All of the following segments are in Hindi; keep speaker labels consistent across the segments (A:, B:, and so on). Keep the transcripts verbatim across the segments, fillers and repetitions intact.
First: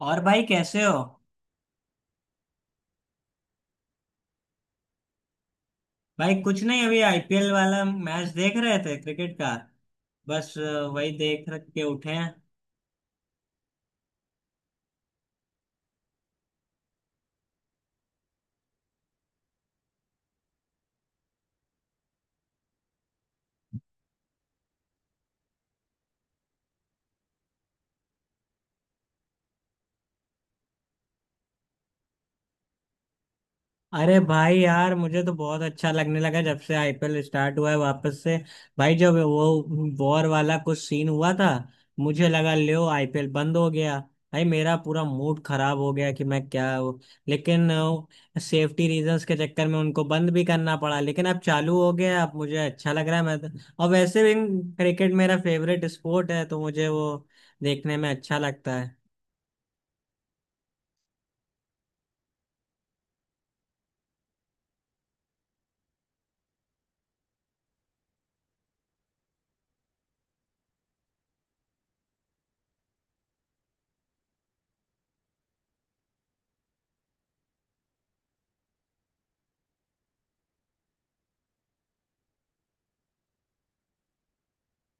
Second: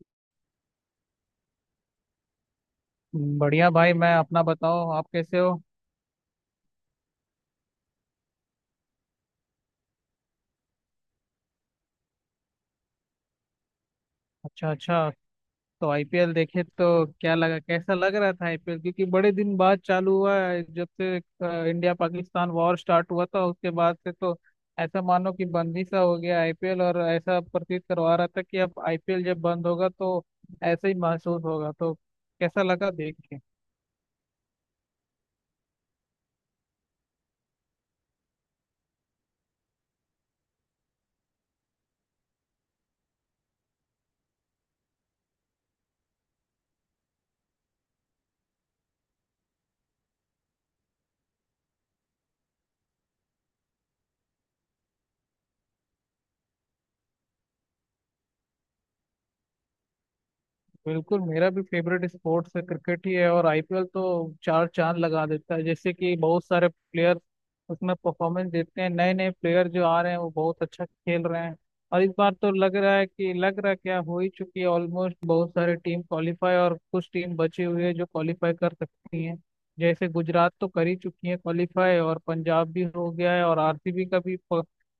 A: और भाई कैसे हो?
B: बढ़िया भाई, मैं अपना बताओ, आप कैसे हो?
A: भाई, कुछ नहीं। अभी आईपीएल वाला मैच देख रहे थे, क्रिकेट का। बस अ, वही देख रख के उठे हैं।
B: अच्छा अच्छा। तो आईपीएल देखे तो क्या लगा, कैसा लग रहा था आईपीएल? क्योंकि बड़े दिन बाद चालू हुआ है, जब से इंडिया पाकिस्तान वॉर स्टार्ट हुआ था उसके बाद से तो ऐसा मानो कि बंद ही सा हो गया आईपीएल, और ऐसा प्रतीत करवा रहा था कि अब आईपीएल जब बंद होगा तो ऐसा ही महसूस होगा, तो कैसा लगा देख के?
A: अरे भाई यार, मुझे तो बहुत अच्छा लगने लगा जब से आईपीएल स्टार्ट हुआ है वापस से। भाई, जब वो वॉर वाला कुछ सीन हुआ था, मुझे लगा लो आईपीएल बंद हो गया। भाई, मेरा पूरा मूड खराब हो गया कि मैं क्या हूँ। लेकिन सेफ्टी रीजंस के चक्कर में उनको बंद भी करना पड़ा, लेकिन अब चालू हो गया। अब मुझे अच्छा लग रहा है मैं तो, और वैसे भी क्रिकेट मेरा फेवरेट स्पोर्ट है, तो मुझे वो देखने में अच्छा लगता है।
B: बिल्कुल, मेरा भी फेवरेट स्पोर्ट्स है, क्रिकेट ही है। और आईपीएल तो चार चांद लगा देता है, जैसे कि बहुत सारे प्लेयर उसमें परफॉर्मेंस देते हैं, नए नए प्लेयर जो आ रहे हैं वो बहुत अच्छा खेल रहे हैं। और इस बार तो लग रहा है कि लग रहा है क्या, हो ही चुकी है ऑलमोस्ट, बहुत सारे टीम क्वालिफाई और कुछ टीम बची हुई है जो क्वालिफाई कर सकती हैं। जैसे गुजरात तो कर ही चुकी है क्वालिफाई, और पंजाब भी हो गया है, और आरसीबी का भी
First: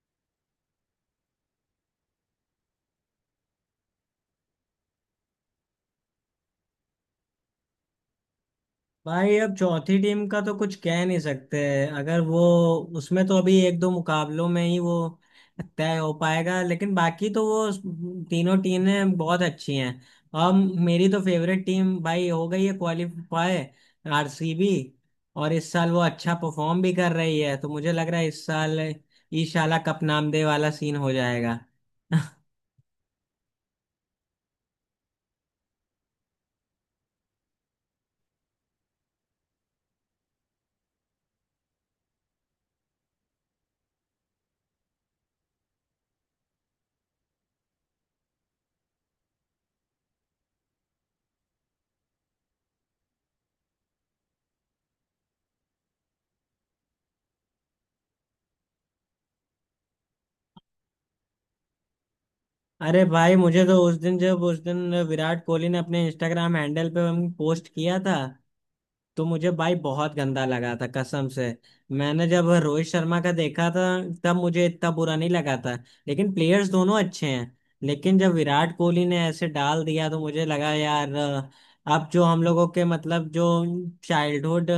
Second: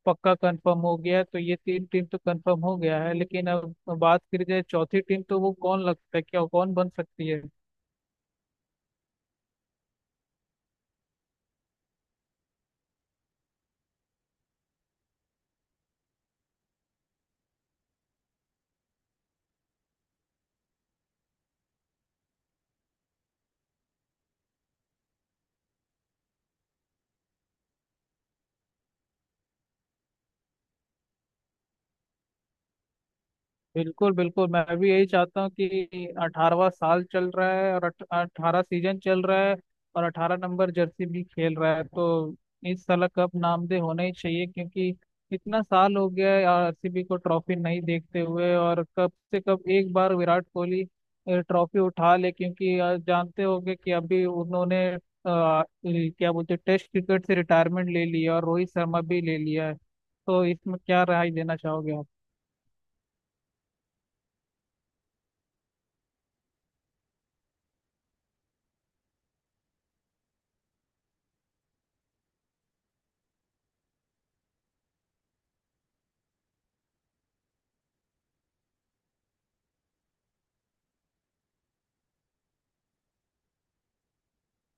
B: पक्का कंफर्म हो गया है, तो ये तीन टीम तो कंफर्म हो गया है। लेकिन अब बात करी जाए चौथी टीम, तो वो कौन लगता है, क्या कौन बन सकती है?
A: भाई, अब चौथी टीम का तो कुछ कह नहीं सकते। अगर वो उसमें तो अभी एक दो मुकाबलों में ही वो तय हो पाएगा। लेकिन बाकी तो वो तीनों टीमें बहुत अच्छी हैं। और मेरी तो फेवरेट टीम, भाई, हो गई है क्वालिफाई, आरसीबी। और इस साल वो अच्छा परफॉर्म भी कर रही है, तो मुझे लग रहा है इस साल ईशाला कप नाम दे वाला सीन हो जाएगा।
B: बिल्कुल बिल्कुल, मैं भी यही चाहता हूँ कि अठारहवाँ साल चल रहा है और अठारह सीजन चल रहा है और अठारह नंबर जर्सी भी खेल रहा है, तो इस साल कप नामदे होना ही चाहिए। क्योंकि इतना साल हो गया है आरसीबी को ट्रॉफी नहीं देखते हुए, और कब से कब एक बार विराट कोहली अ, ट्रॉफी उठा ले। क्योंकि अ, जानते होंगे कि अभी उन्होंने अ, क्या बोलते हैं, टेस्ट क्रिकेट से रिटायरमेंट ले लिया और रोहित शर्मा भी ले लिया है। तो इसमें क्या राय देना चाहोगे आप?
A: अरे भाई, मुझे तो उस दिन जब उस दिन विराट कोहली ने अपने इंस्टाग्राम हैंडल पे पोस्ट किया था, तो मुझे भाई बहुत गंदा लगा था, कसम से। मैंने जब रोहित शर्मा का देखा था, तब मुझे इतना बुरा नहीं लगा था। लेकिन प्लेयर्स दोनों अच्छे हैं। लेकिन जब विराट कोहली ने ऐसे डाल दिया तो मुझे लगा यार, अ, अब जो हम लोगों के मतलब जो चाइल्डहुड,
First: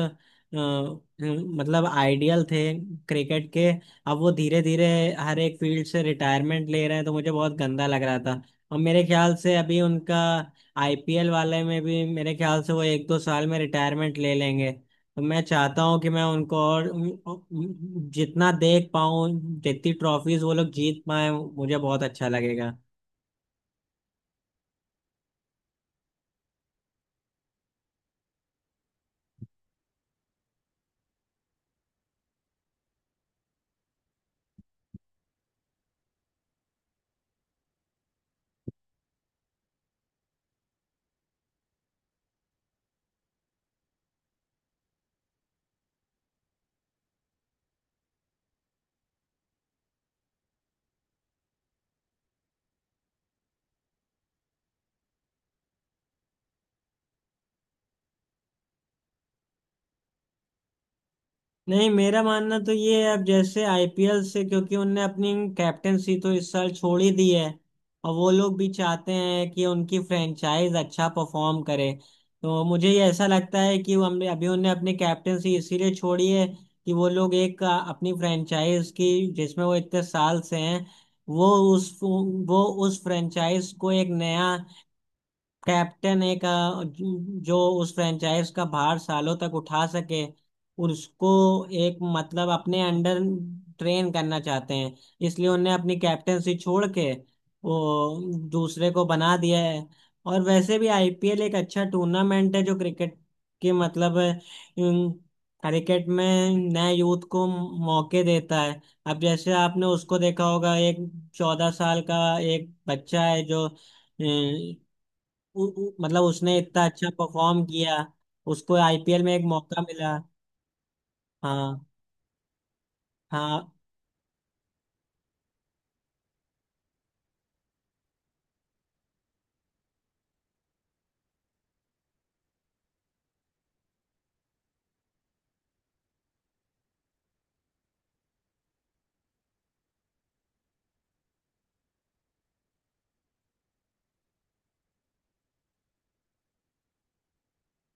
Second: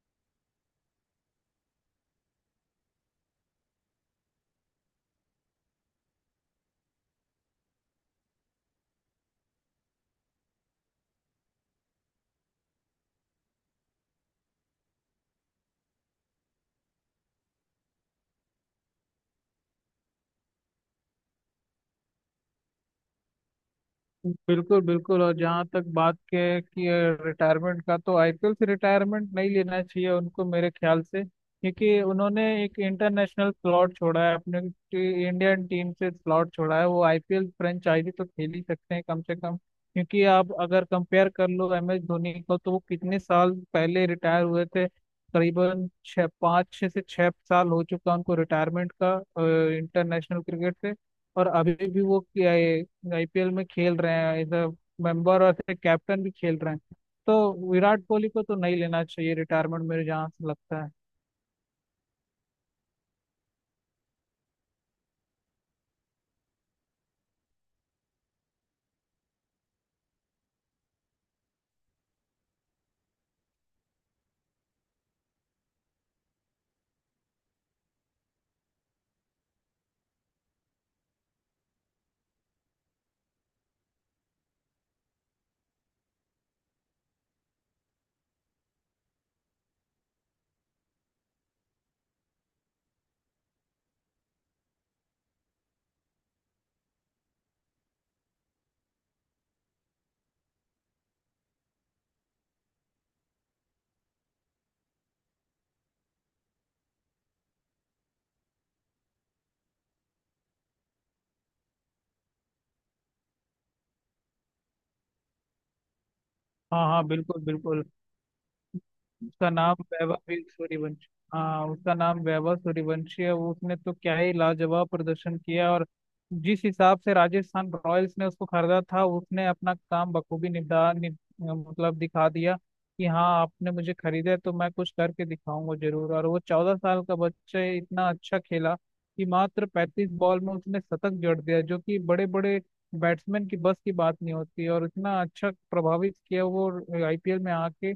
A: मतलब आइडियल थे क्रिकेट के, अब वो धीरे धीरे हर एक फील्ड से रिटायरमेंट ले रहे हैं, तो मुझे बहुत गंदा लग रहा था। और मेरे ख्याल से अभी उनका आईपीएल वाले में भी, मेरे ख्याल से वो एक दो साल में रिटायरमेंट ले लेंगे, तो मैं चाहता हूँ कि मैं उनको और जितना देख पाऊँ, जितनी ट्रॉफीज वो लोग जीत पाए, मुझे बहुत अच्छा लगेगा।
B: बिल्कुल बिल्कुल। और जहाँ तक बात के कि रिटायरमेंट का, तो आईपीएल से रिटायरमेंट नहीं लेना चाहिए उनको मेरे ख्याल से। क्योंकि उन्होंने एक इंटरनेशनल स्लॉट छोड़ा है, अपने टी- इंडियन टीम से स्लॉट छोड़ा है, वो आईपीएल फ्रेंचाइजी तो खेल ही सकते हैं कम से कम। क्योंकि आप अगर कंपेयर कर लो एम एस धोनी को, तो वो कितने साल पहले रिटायर हुए थे? करीबन छः, पाँच छः से छः साल हो चुका उनको रिटायरमेंट का इंटरनेशनल क्रिकेट से। और अभी भी वो आईपीएल में खेल रहे हैं एज अ मेंबर, और एज अ कैप्टन भी खेल रहे हैं। तो विराट कोहली को तो नहीं लेना चाहिए रिटायरमेंट मेरे जहाँ से लगता है।
A: नहीं, मेरा मानना तो ये है। अब जैसे आईपीएल से, क्योंकि उनने अपनी कैप्टेंसी तो इस साल छोड़ ही दी है। और वो लोग भी चाहते हैं कि उनकी फ्रेंचाइज अच्छा परफॉर्म करे। तो मुझे ये ऐसा लगता है कि वो हमने अभी उनने अपनी कैप्टेंसी इसीलिए छोड़ी है, कि वो लोग एक अ, अपनी फ्रेंचाइज की, जिसमें वो इतने साल से हैं, वो उस वो उस फ्रेंचाइज को एक नया कैप्टन, एक अ, जो जो उस फ्रेंचाइज का भार सालों तक उठा सके, उसको एक मतलब अपने अंडर ट्रेन करना चाहते हैं। इसलिए उन्हें अपनी कैप्टेंसी छोड़ के वो दूसरे को बना दिया है। और वैसे भी आईपीएल एक अच्छा टूर्नामेंट है जो क्रिकेट के मतलब अम, क्रिकेट में नए यूथ को मौके देता है। अब जैसे आपने उसको देखा होगा, एक चौदह साल का एक बच्चा है जो उ- उ- मतलब उसने इतना
B: हाँ हाँ,
A: अच्छा
B: बिल्कुल
A: परफॉर्म
B: बिल्कुल।
A: किया। उसको आईपीएल में एक
B: उसका नाम
A: मौका मिला।
B: वैभव सूर्यवंशी। हाँ,
A: हाँ,
B: उसका नाम वैभव सूर्यवंशी है। वो,
A: हाँ,
B: उसने तो क्या ही लाजवाब प्रदर्शन किया। और जिस हिसाब से राजस्थान रॉयल्स ने उसको खरीदा था, उसने अपना काम बखूबी निभा नि, मतलब दिखा दिया कि हाँ आपने मुझे खरीदा है, तो मैं कुछ करके दिखाऊंगा जरूर। और वो चौदह साल का बच्चा ही इतना अच्छा खेला कि मात्र पैंतीस बॉल में उसने शतक जड़ दिया, जो कि बड़े बड़े बैट्समैन की बस की बात नहीं होती। और इतना अच्छा प्रभावित किया वो आईपीएल में आके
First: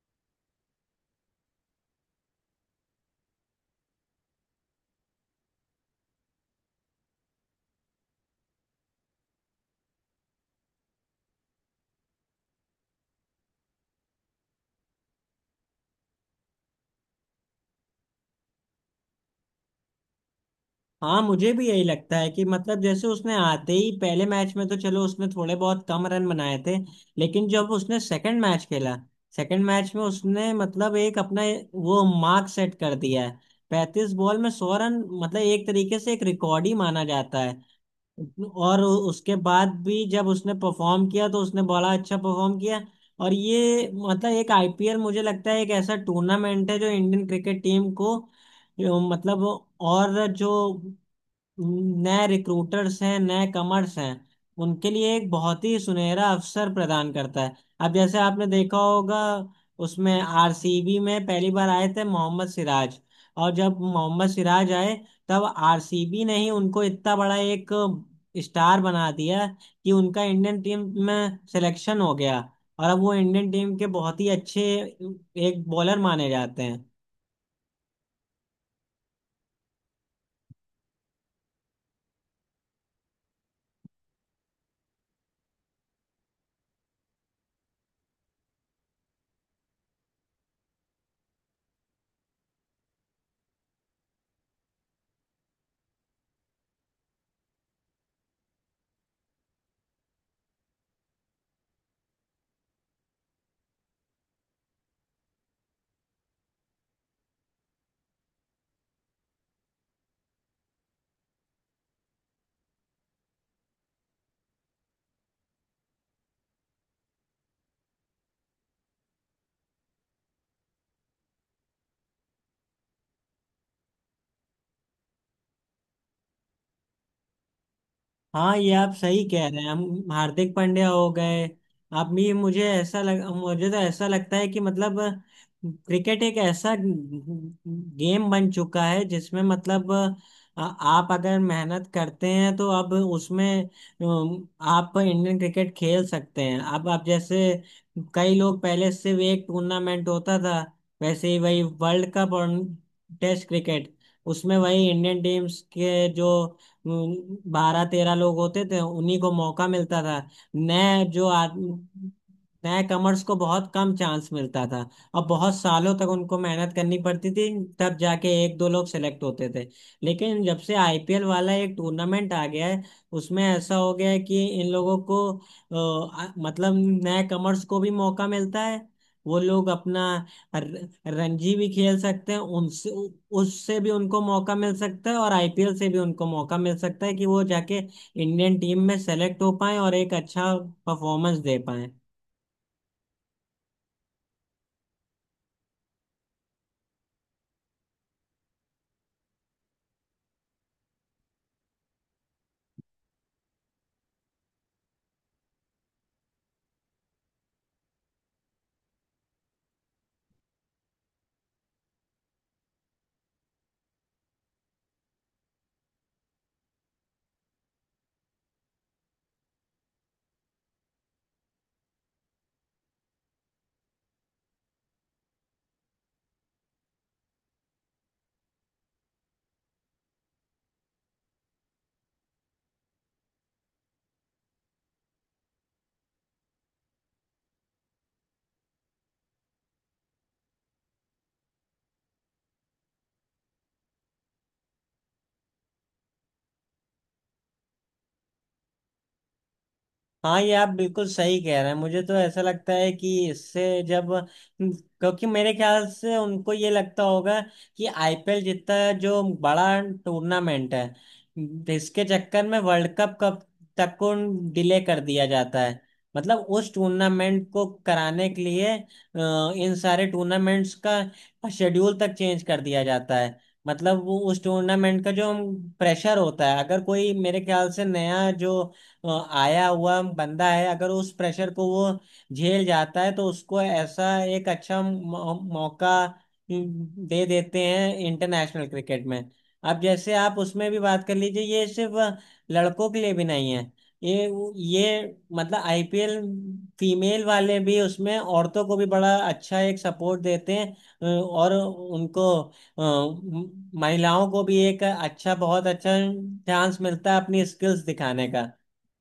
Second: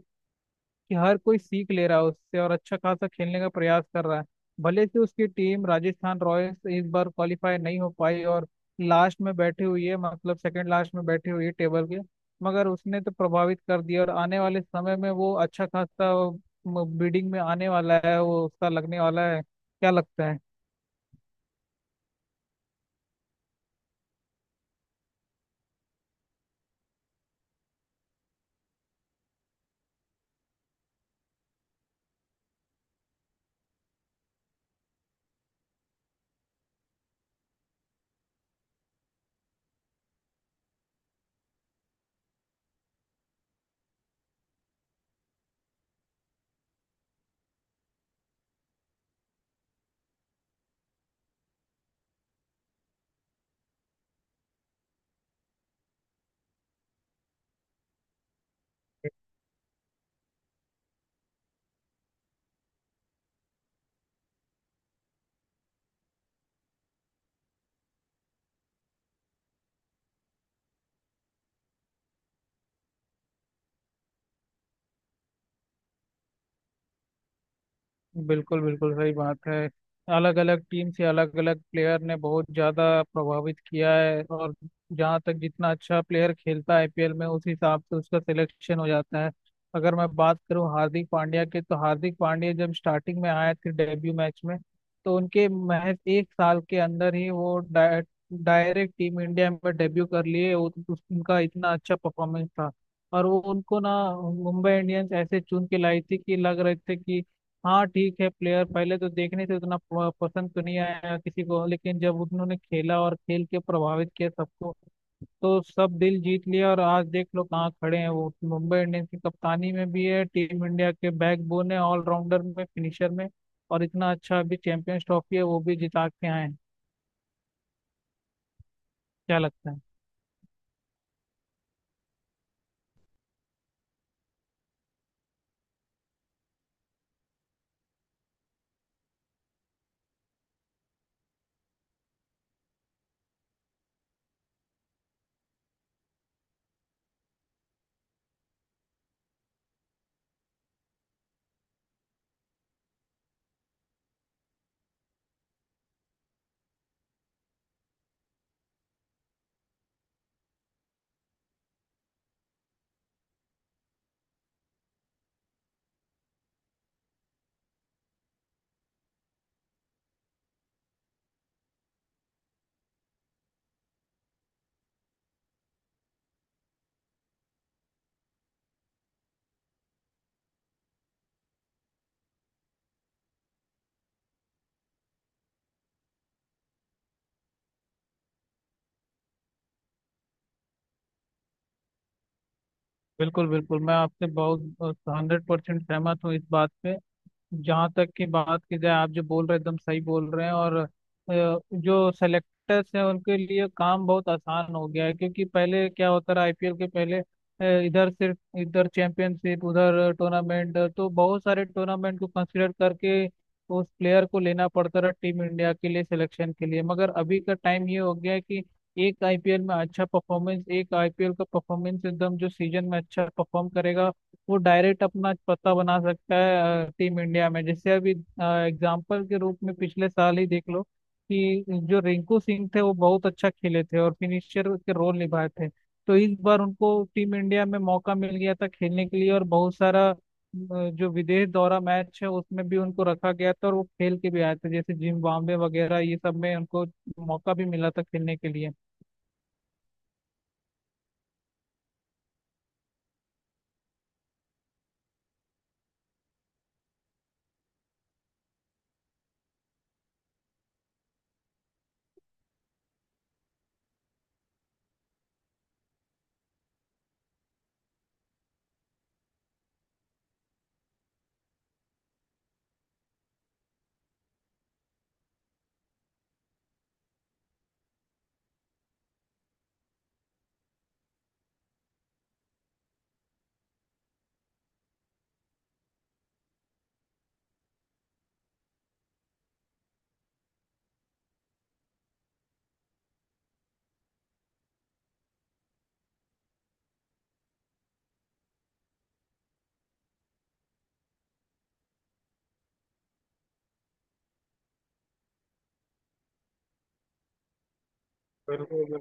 B: कि हर कोई सीख ले रहा है उससे, और अच्छा खासा खेलने का प्रयास कर रहा है। भले से उसकी टीम राजस्थान रॉयल्स इस बार क्वालिफाई नहीं हो पाई और लास्ट में बैठी हुई है, मतलब सेकंड लास्ट में बैठी हुई है टेबल के। मगर उसने तो प्रभावित कर दिया, और आने वाले समय में वो अच्छा खासा बिडिंग में आने वाला है। वो उसका लगने वाला है, क्या लगता है?
A: हाँ, मुझे भी यही लगता है कि मतलब जैसे उसने आते ही पहले मैच में, तो चलो, उसने थोड़े बहुत कम रन बनाए थे। लेकिन जब उसने सेकंड मैच खेला, सेकंड मैच में उसने मतलब एक अपना वो मार्क सेट कर दिया है। पैंतीस बॉल में सौ रन, मतलब एक तरीके से एक रिकॉर्ड ही माना जाता है। और उसके बाद भी जब उसने परफॉर्म किया तो उसने बड़ा अच्छा परफॉर्म किया। और ये मतलब एक आईपीएल, मुझे लगता है एक ऐसा टूर्नामेंट है जो इंडियन क्रिकेट टीम को, जो मतलब और जो नए रिक्रूटर्स हैं, नए कमर्स हैं, उनके लिए एक बहुत ही सुनहरा अवसर प्रदान करता है। अब जैसे आपने देखा होगा, उसमें आरसीबी में पहली बार आए थे मोहम्मद सिराज। और जब मोहम्मद सिराज आए, तब आरसीबी ने ही उनको इतना बड़ा एक स्टार बना दिया कि उनका इंडियन टीम में सिलेक्शन हो गया। और अब वो इंडियन टीम के बहुत ही अच्छे एक बॉलर माने जाते हैं।
B: बिल्कुल बिल्कुल, सही बात है। अलग अलग टीम से अलग अलग प्लेयर ने बहुत ज़्यादा प्रभावित किया है। और जहाँ तक, जितना अच्छा प्लेयर खेलता है आईपीएल में उस हिसाब से उसका सिलेक्शन हो जाता है। अगर मैं बात करूँ हार्दिक पांड्या के, तो हार्दिक पांड्या जब स्टार्टिंग में आए थे डेब्यू मैच में, तो उनके महज एक साल के अंदर ही वो डाय, डायरेक्ट टीम इंडिया में डेब्यू कर लिए। उ- उस- उनका इतना अच्छा परफॉर्मेंस था। और वो उनको ना, मुंबई इंडियंस ऐसे चुन के लाई थी कि लग रहे थे कि हाँ ठीक है प्लेयर, पहले तो देखने से उतना प- पसंद तो नहीं आया किसी को, लेकिन जब उन्होंने खेला और खेल के प्रभावित किया सबको, तो सब दिल जीत लिया। और आज देख लो कहाँ खड़े हैं वो, मुंबई इंडियंस की कप्तानी में भी है, टीम इंडिया के बैकबोन है, ऑलराउंडर में, फिनिशर में। और इतना अच्छा अभी चैंपियंस ट्रॉफी है, वो भी जिता के आए हैं।
A: हाँ, ये आप सही
B: क्या
A: कह रहे हैं।
B: लगता है?
A: हम, हार्दिक पांड्या हो गए। आप भी मुझे ऐसा लग मुझे तो ऐसा लगता है कि मतलब क्रिकेट एक ऐसा गेम बन चुका है, जिसमें मतलब आ- आप अगर मेहनत करते हैं तो अब उसमें अम, आप इंडियन क्रिकेट खेल सकते हैं। अब आप जैसे, कई लोग पहले सिर्फ एक टूर्नामेंट होता था, वैसे ही वही वर्ल्ड कप और टेस्ट क्रिकेट। उसमें वही इंडियन टीम्स के जो बारह तेरह लोग होते थे, उन्हीं को मौका मिलता था। नए जो आदमी, नए कमर्स को बहुत कम चांस मिलता था। और बहुत सालों तक उनको मेहनत करनी पड़ती थी, तब जाके एक दो लोग सेलेक्ट होते थे। लेकिन जब से आईपीएल वाला एक टूर्नामेंट आ गया है, उसमें ऐसा हो गया है कि इन लोगों को अ, आ- मतलब नए कमर्स को भी मौका मिलता है। वो लोग अपना र- रणजी भी खेल सकते हैं, उनसे उ- उससे भी उनको मौका मिल सकता है, और आईपीएल से भी उनको मौका मिल सकता है कि वो जाके इंडियन टीम में सेलेक्ट हो पाए और एक अच्छा परफॉर्मेंस दे पाए।
B: बिल्कुल बिल्कुल, मैं आपसे बहुत हंड्रेड परसेंट सहमत हूँ इस बात पे। जहाँ तक की बात की जाए, आप जो बोल रहे हैं एकदम सही बोल रहे हैं। और अ, जो सेलेक्टर्स हैं उनके लिए काम बहुत आसान हो गया है। क्योंकि पहले क्या होता रहा आईपीएल के पहले, अ, इधर सिर्फ इधर चैंपियनशिप उधर टूर्नामेंट, तो बहुत सारे टूर्नामेंट को कंसिडर करके उस प्लेयर को लेना पड़ता रहा टीम इंडिया के लिए सिलेक्शन के लिए। मगर अभी का टाइम ये हो गया है कि एक आईपीएल में अच्छा परफॉर्मेंस, एक आईपीएल का परफॉर्मेंस, एकदम जो सीजन में अच्छा परफॉर्म करेगा, वो डायरेक्ट अपना पता बना सकता है टीम इंडिया में। जैसे अभी एग्जाम्पल के रूप में पिछले साल ही देख लो कि जो रिंकू सिंह थे, वो बहुत अच्छा खेले थे और फिनिशर के रोल निभाए थे। तो इस बार उनको टीम इंडिया में मौका मिल गया था खेलने के लिए, और बहुत सारा अ, जो विदेश दौरा मैच है उसमें भी उनको रखा गया था, और वो खेल के भी आए थे, जैसे जिम्बाब्वे वगैरह, ये सब में उनको मौका भी मिला था खेलने के लिए।
A: हाँ, ये आप बिल्कुल सही कह रहे हैं। मुझे तो ऐसा लगता है कि इससे, जब, क्योंकि मेरे ख्याल से उनको ये लगता होगा कि आईपीएल जितना जो बड़ा टूर्नामेंट है, इसके चक्कर में वर्ल्ड कप कब तक को डिले कर दिया जाता है। मतलब उस टूर्नामेंट को कराने के लिए अ, इन सारे टूर्नामेंट्स का शेड्यूल तक चेंज कर दिया जाता है। मतलब वो उस टूर्नामेंट का जो प्रेशर होता है, अगर कोई मेरे ख्याल से नया जो अ, आया हुआ बंदा है, अगर उस प्रेशर को वो झेल जाता है तो उसको ऐसा एक अच्छा मौ- मौका हम्म, दे देते हैं इंटरनेशनल क्रिकेट में। अब जैसे आप उसमें भी बात कर लीजिए, ये सिर्फ लड़कों के लिए भी नहीं है। ये ये मतलब आईपीएल, फीमेल वाले भी उसमें औरतों को भी बड़ा अच्छा एक सपोर्ट देते हैं। अ, और उनको अ, म- महिलाओं को भी एक अच्छा बहुत अच्छा चांस मिलता है अपनी स्किल्स दिखाने का,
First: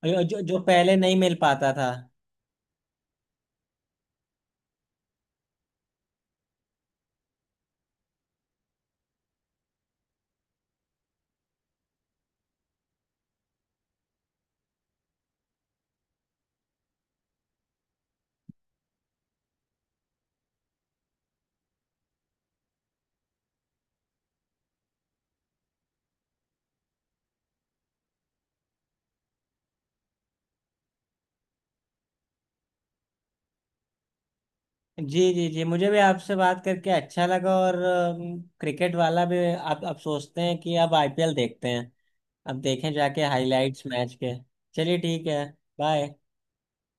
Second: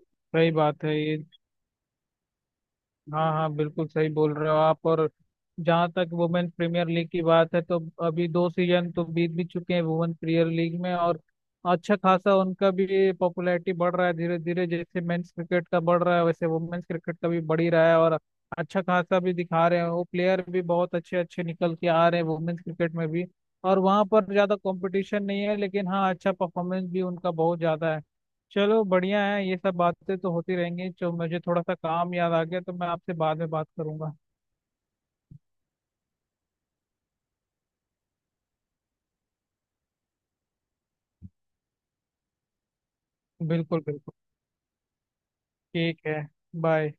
A: जो, जो
B: सही
A: जो
B: बात
A: पहले
B: है
A: नहीं
B: ये।
A: मिल पाता था।
B: हाँ हाँ, बिल्कुल सही बोल रहे हो आप। और जहाँ तक वुमेन प्रीमियर लीग की बात है, तो अभी दो सीजन तो बीत भी चुके हैं वुमेन प्रीमियर लीग में। और अच्छा खासा उनका भी पॉपुलैरिटी बढ़ रहा है धीरे धीरे, जैसे मेंस क्रिकेट का बढ़ रहा है वैसे वुमेन्स क्रिकेट का भी बढ़ ही रहा है। और अच्छा खासा भी दिखा रहे हैं, वो प्लेयर भी बहुत अच्छे अच्छे निकल के आ रहे हैं वुमेन्स क्रिकेट में भी। और वहाँ पर ज़्यादा कंपटीशन नहीं है, लेकिन हाँ अच्छा परफॉर्मेंस भी उनका बहुत ज़्यादा है। चलो बढ़िया है, ये सब बातें तो होती रहेंगी। जो मुझे थोड़ा सा काम याद आ गया, तो मैं आपसे बाद में बात करूंगा।
A: जी, जी, जी, मुझे भी आपसे बात करके अच्छा लगा। और क्रिकेट वाला भी, अब अब सोचते हैं कि अब आईपीएल देखते हैं। अब देखें जाके
B: बिल्कुल
A: हाइलाइट्स
B: बिल्कुल,
A: मैच के। चलिए, ठीक है।
B: ठीक
A: बाय।
B: है। बाय।